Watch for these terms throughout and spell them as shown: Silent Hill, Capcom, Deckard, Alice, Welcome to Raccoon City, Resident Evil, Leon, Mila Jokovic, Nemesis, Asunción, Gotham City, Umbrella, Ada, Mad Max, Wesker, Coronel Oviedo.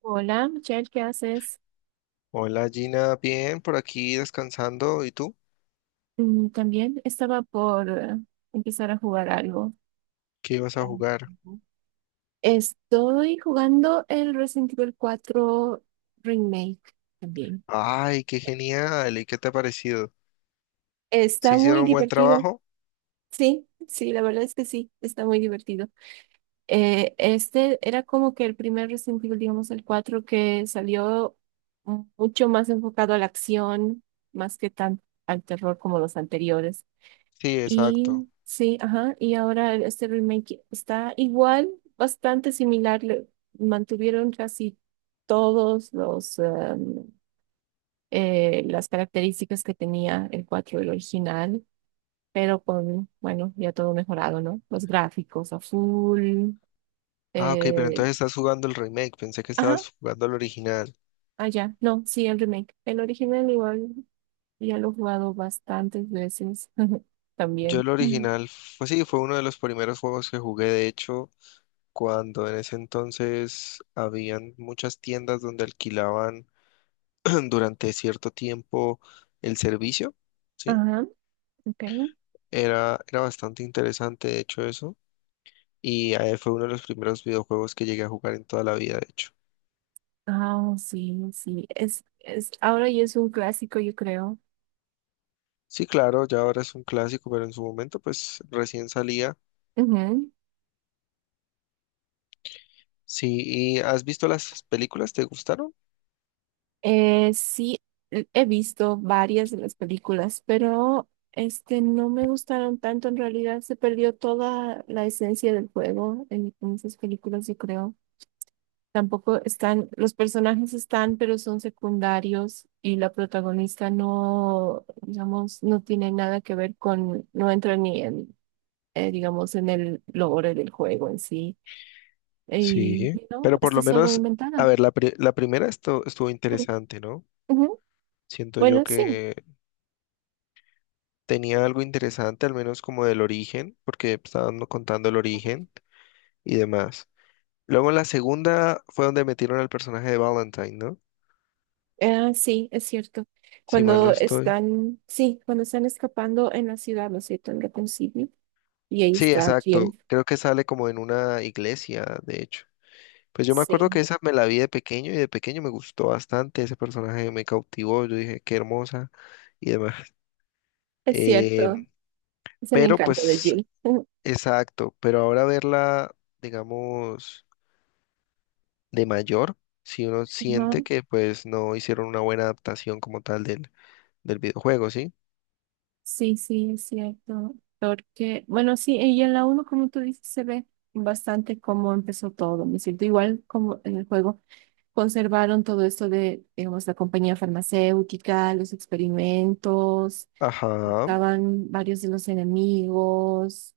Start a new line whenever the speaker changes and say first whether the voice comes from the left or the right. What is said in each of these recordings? right: Hola, Michelle, ¿qué haces?
left: Hola Gina, bien, por aquí descansando. ¿Y tú?
right: También estaba por empezar a jugar algo.
left: ¿Qué ibas a jugar?
right: Ujú. Estoy jugando el Resident Evil 4 Remake también.
left: Ay, qué genial. ¿Y qué te ha parecido? ¿Sí
right: Está muy
left: hicieron buen
right: divertido.
left: trabajo?
right: Sí, sí, la verdad es que sí, está muy divertido. Este era como que el primer Resident Evil, digamos el 4 que salió mucho más enfocado a la acción, más que tan al terror como los anteriores.
left: Sí,
right: Y
left: exacto.
right: sí, ajá, y ahora este remake está igual, bastante similar, mantuvieron casi todos los las características que tenía el 4 el original, pero con, bueno, ya todo mejorado, ¿no? Los gráficos a full,
left: Ah, ok, pero
right: eh,
left: entonces estás jugando el remake. Pensé que
right: ajá,
left: estabas jugando el original.
right: allá, no, sí, el remake. El original igual ya lo he jugado bastantes veces
left: Yo
right: también.
left: el
right: Ujú.
left: original, pues sí, fue uno de los primeros juegos que jugué, de hecho, cuando en ese entonces habían muchas tiendas donde alquilaban durante cierto tiempo el servicio, ¿sí?
right: Ajá, ok.
left: Era bastante interesante, de hecho, eso. Y fue uno de los primeros videojuegos que llegué a jugar en toda la vida, de hecho.
right: Ah, sí, sí. Ahora ya es un clásico, yo creo.
left: Sí, claro, ya ahora es un clásico, pero en su momento pues recién salía.
right: Ujú.
left: Sí, ¿y has visto las películas? ¿Te gustaron?
right: Sí, he visto varias de las películas, pero este no me gustaron tanto. En realidad se perdió toda la esencia del juego en esas películas, yo creo. Tampoco están, los personajes están, pero son secundarios y la protagonista no, digamos, no tiene nada que ver con, no entra ni en, digamos, en el lore del juego en sí. Y
left: Sí,
right: y no,
left: pero por
right: está
left: lo
right: solo
left: menos, a
right: inventada.
left: ver, la primera esto estuvo
right: Mm,
left: interesante, ¿no?
right: ujú.
left: Siento yo
right: Bueno, sí.
left: que tenía algo interesante, al menos como del origen, porque estaban no contando el origen y demás. Luego en la segunda fue donde metieron al personaje de Valentine, ¿no?
right: Ah, sí, es cierto.
left: Si mal no
right: Cuando
left: estoy.
right: están, sí, cuando están escapando en la ciudad, ¿no es cierto? En Gotham City. Y ahí
left: Sí,
right: está
left: exacto.
right: Jill.
left: Creo que sale como en una iglesia, de hecho. Pues yo me acuerdo que
right: Sí,
left: esa me la vi de pequeño y de pequeño me gustó bastante. Ese personaje me cautivó. Yo dije, qué hermosa y demás.
right: es cierto.
left: Eh,
right: Es el
left: pero
right: encanto de
left: pues,
right: Jill. Ujú.
left: exacto. Pero ahora verla, digamos, de mayor, si uno
right: Ajá.
left: siente que pues no hicieron una buena adaptación como tal del, del videojuego, ¿sí?
right: Sí, sí, es cierto. Porque, bueno, sí, y en la uno como tú dices, se ve bastante cómo empezó todo, ¿no es cierto? Igual como en el juego. Conservaron todo esto de, digamos, la compañía farmacéutica, los experimentos,
left: Ajá.
right: estaban varios de los enemigos.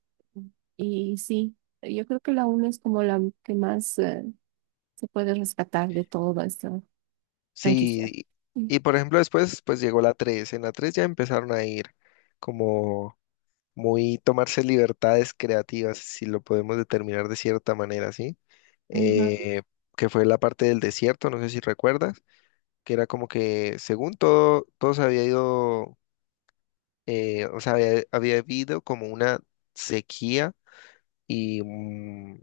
right: Y sí, yo creo que la una es como la que más se puede rescatar de toda esta franquicia.
left: Sí.
right: Mm,
left: Y por ejemplo, después pues llegó la 3. En la 3 ya empezaron a ir como muy tomarse libertades creativas, si lo podemos determinar de cierta manera, ¿sí?
right: ajá.
left: Eh, que fue la parte del desierto, no sé si recuerdas, que era como que según todo, todo se había ido, o sea, había habido como una sequía y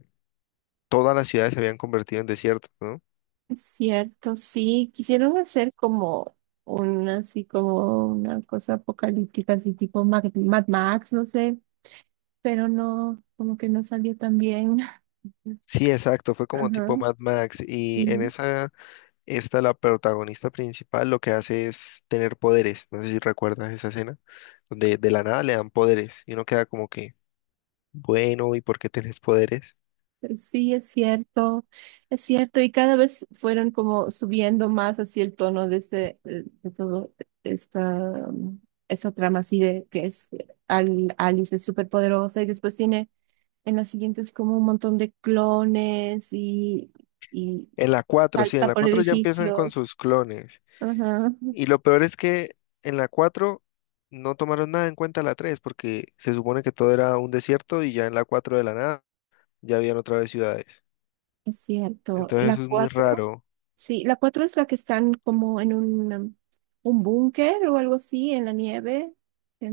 left: todas las ciudades se habían convertido en desiertos, ¿no?
right: Es cierto, sí, quisieron hacer como una, así como una cosa apocalíptica, así tipo Mad Max, no sé, pero no, como que no salió tan bien.
left: Sí, exacto, fue como
right: Ajá.
left: tipo Mad Max y en
right: Ujú.
left: esa esta, la protagonista principal, lo que hace es tener poderes. No sé si recuerdas esa escena, donde de la nada le dan poderes y uno queda como que, bueno, ¿y por qué tenés poderes?
right: Sí, es cierto, y cada vez fueron como subiendo más así el tono de este, de todo esta, um, esta trama así de que es Alice es súper poderosa y después tiene en las siguientes como un montón de clones y
left: En la cuatro sí, en
right: salta
left: la
right: por
left: 4 ya empiezan con
right: edificios.
left: sus clones.
right: Ajá.
left: Y lo peor es que en la 4 no tomaron nada en cuenta la 3 porque se supone que todo era un desierto y ya en la 4 de la nada ya habían otra vez ciudades.
right: Es cierto,
left: Entonces
right: la
left: eso es muy
right: 4
left: raro.
right: sí, la 4 es la que están como en un, un búnker o algo así, en la nieve,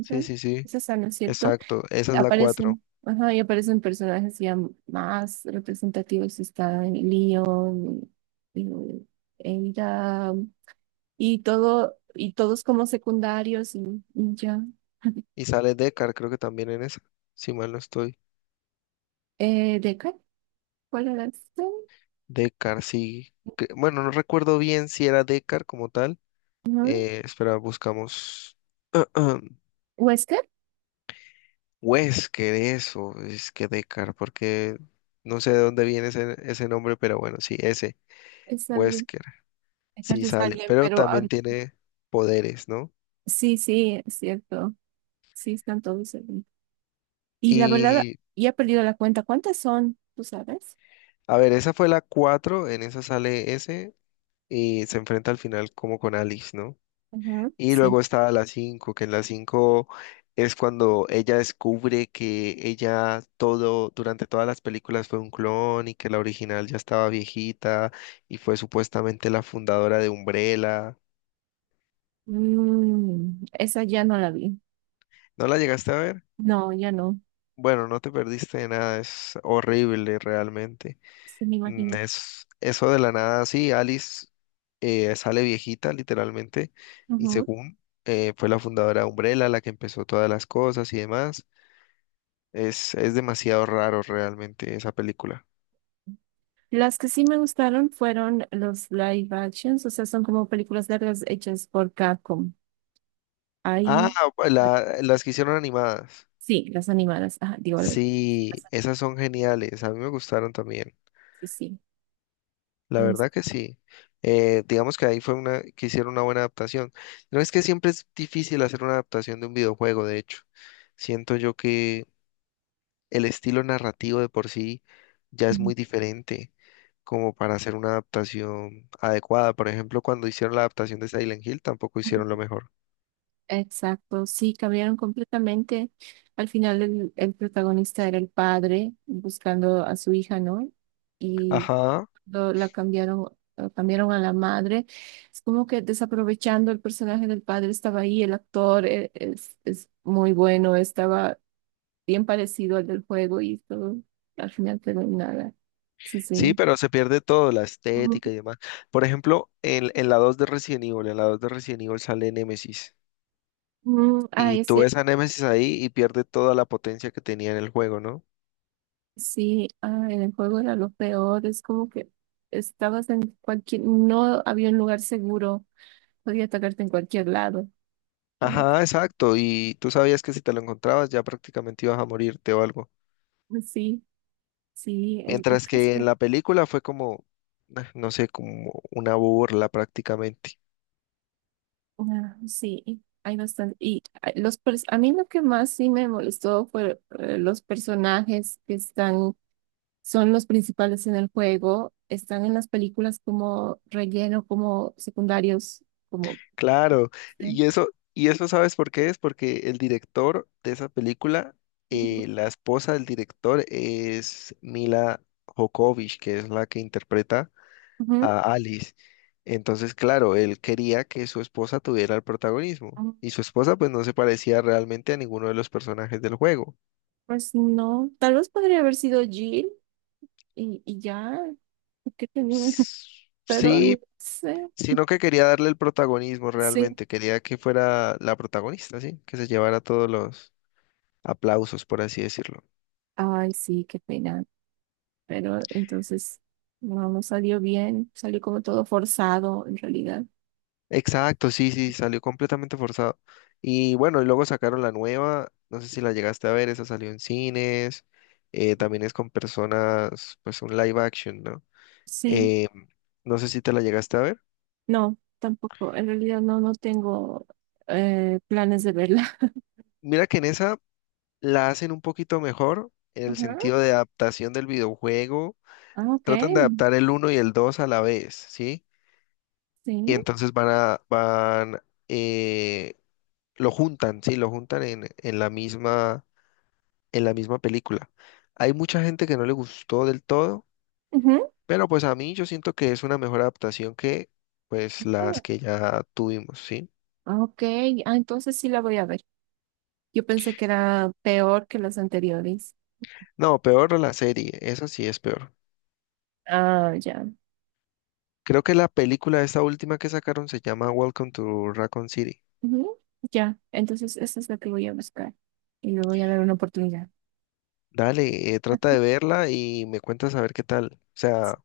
left: Sí, sí, sí,
right: esa es, ¿no es cierto?
left: exacto. Esa es la cuatro.
right: Aparecen, ajá, y aparecen personajes ya más representativos, está Leon, y Ada, y todo, y todos como secundarios, y ya.
left: Y sale Deckard, creo que también en esa, si mal no estoy.
right: ¿Deckard? ¿Cuál era este?
left: Decar, sí, que- bueno, no recuerdo bien si era Decar como tal.
right: ¿No?
left: Espera, buscamos.
right: ¿Wesker?
left: Wesker, eso, es que Decar, porque no sé de dónde viene ese nombre, pero bueno, sí, ese,
right: Es alguien,
left: Wesker,
right: Deckard
left: sí
right: es
left: sale,
right: alguien,
left: pero
right: pero
left: también
right: ahorita
left: tiene poderes, ¿no?
right: sí, sí, es cierto. Sí, están todos ahí. Y la verdad,
left: Y,
right: ya he perdido la cuenta. ¿Cuántas son? ¿Tú sabes?
left: a ver, esa fue la cuatro, en esa sale ese y se enfrenta al final como con Alice, ¿no?
right: Ajá,
left: Y
right: sí.
left: luego está la cinco, que en la 5 es cuando ella descubre que ella todo, durante todas las películas fue un clon y que la original ya estaba viejita y fue supuestamente la fundadora de Umbrella.
right: Mm, esa ya no la vi.
left: ¿No la llegaste a ver?
right: No, ya no.
left: Bueno, no te perdiste de nada, es horrible realmente.
right: Sí, me imagino.
left: Es eso, de la nada, sí, Alice sale viejita literalmente y
right: Ujú.
left: según fue la fundadora de Umbrella, la que empezó todas las cosas y demás. Es demasiado raro realmente esa película.
right: Las que sí me gustaron fueron los live actions, o sea, son como películas largas hechas por Capcom.
left: Ah,
right: Ahí,
left: las que hicieron animadas.
right: sí, las animadas. Ajá, sí,
left: Sí, esas son geniales. A mí me gustaron también.
right: sí, sí.
left: La
right: Es-
left: verdad que sí. Digamos que ahí fue una que hicieron una buena adaptación. No es que siempre es difícil hacer una adaptación de un videojuego, de hecho. Siento yo que el estilo narrativo de por sí ya es muy diferente como para hacer una adaptación adecuada. Por ejemplo, cuando hicieron la adaptación de Silent Hill, tampoco
right: Ujú.
left: hicieron lo mejor.
right: Exacto, sí, cambiaron completamente. Al final el protagonista era el padre buscando a su hija, ¿no? Y
left: Ajá.
right: la cambiaron, lo cambiaron a la madre. Es como que desaprovechando el personaje del padre, estaba ahí, el es muy bueno, estaba bien parecido al del juego y todo, al final quedó en nada. Sí,
left: Sí,
right: sí.
left: pero se pierde todo, la
right: Ujú.
left: estética y demás. Por ejemplo, en la 2 de Resident Evil, en la 2 de Resident Evil sale Nemesis.
right: Mm, ah,
left: Y
right: es
left: tú ves
right: cierto.
left: a Nemesis ahí y pierde toda la potencia que tenía en el juego, ¿no?
right: Sí, ah, en el juego era lo peor, es como que estabas en cualquier, no había un lugar seguro, podía atacarte en cualquier lado.
left: Ajá, exacto. Y tú sabías que si te lo encontrabas ya prácticamente ibas a morirte o algo.
right: Sí, sí, el
left: Mientras que
right: precio,
left: en la película fue como, ah, no sé, como una burla prácticamente.
right: ah, sí, hay bastante. Y ah, a mí lo que más sí me molestó fue los personajes que están, son los principales en el juego, están en las películas como relleno, como secundarios, como...
left: Claro,
right: ¿eh?
left: y eso, y eso sabes por qué es, porque el director de esa película,
right: Ujú,
left: la esposa del director es Mila Jokovic, que es la que interpreta a Alice. Entonces, claro, él quería que su esposa tuviera el protagonismo,
right: ujú.
left: y su esposa pues no se parecía realmente a ninguno de los personajes del juego.
right: Pues no, tal vez podría haber sido Jill y ya, porque tenía,
left: S-
right: pero
left: Sí,
right: no sé,
left: sino que quería darle el protagonismo
right: sí,
left: realmente, quería que fuera la protagonista, ¿sí? Que se llevara todos los aplausos, por así decirlo.
right: ay, sí, qué pena, pero entonces no, no salió bien, salió como todo forzado en realidad,
left: Exacto, sí, sí, salió completamente forzado. Y bueno, y luego sacaron la nueva, no sé si la llegaste a ver, esa salió en cines, también es con personas, pues un live action, ¿no?
right: sí,
left: Eh, no sé si te la llegaste a ver.
right: no, tampoco, en realidad no, no tengo planes de verla.
left: Mira que en esa la hacen un poquito mejor en el
right: Ajá.
left: sentido de adaptación del videojuego,
right: Ah, ok,
left: tratan de adaptar el uno y el 2 a la vez, ¿sí? Y
right: sí,
left: entonces van, eh, lo juntan, sí, lo juntan en la misma, en la misma película. Hay mucha gente que no le gustó del todo,
right: ujú.
left: pero pues a mí yo siento que es una mejor adaptación que pues las que ya tuvimos, ¿sí?
right: Ah, ok, ah, entonces sí la voy a ver, yo pensé que era peor que las anteriores,
left: No, peor la serie, esa sí es peor.
right: ah, ya.
left: Creo que la película esta última que sacaron se llama Welcome to Raccoon City.
right: Ujú, ya, entonces eso es lo que voy a buscar y le voy a dar una oportunidad.
left: Dale, trata de verla y me cuentas a ver qué tal. O sea,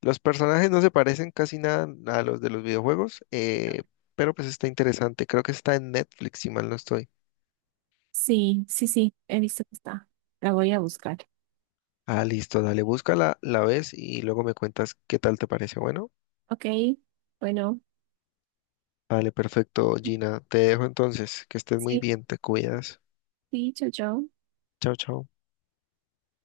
left: los personajes no se parecen casi nada a los de los videojuegos, pero pues está interesante. Creo que está en Netflix, si mal no estoy.
right: Sí, sí, sí, he visto que está. La voy a buscar.
left: Ah, listo, dale, búscala, la ves y luego me cuentas qué tal te parece. Bueno,
right: Ok, bueno,
left: dale, perfecto, Gina. Te dejo entonces, que estés muy
right: sí,
left: bien, te cuidas.
right: sí, chao, chao.
left: Chao, chao.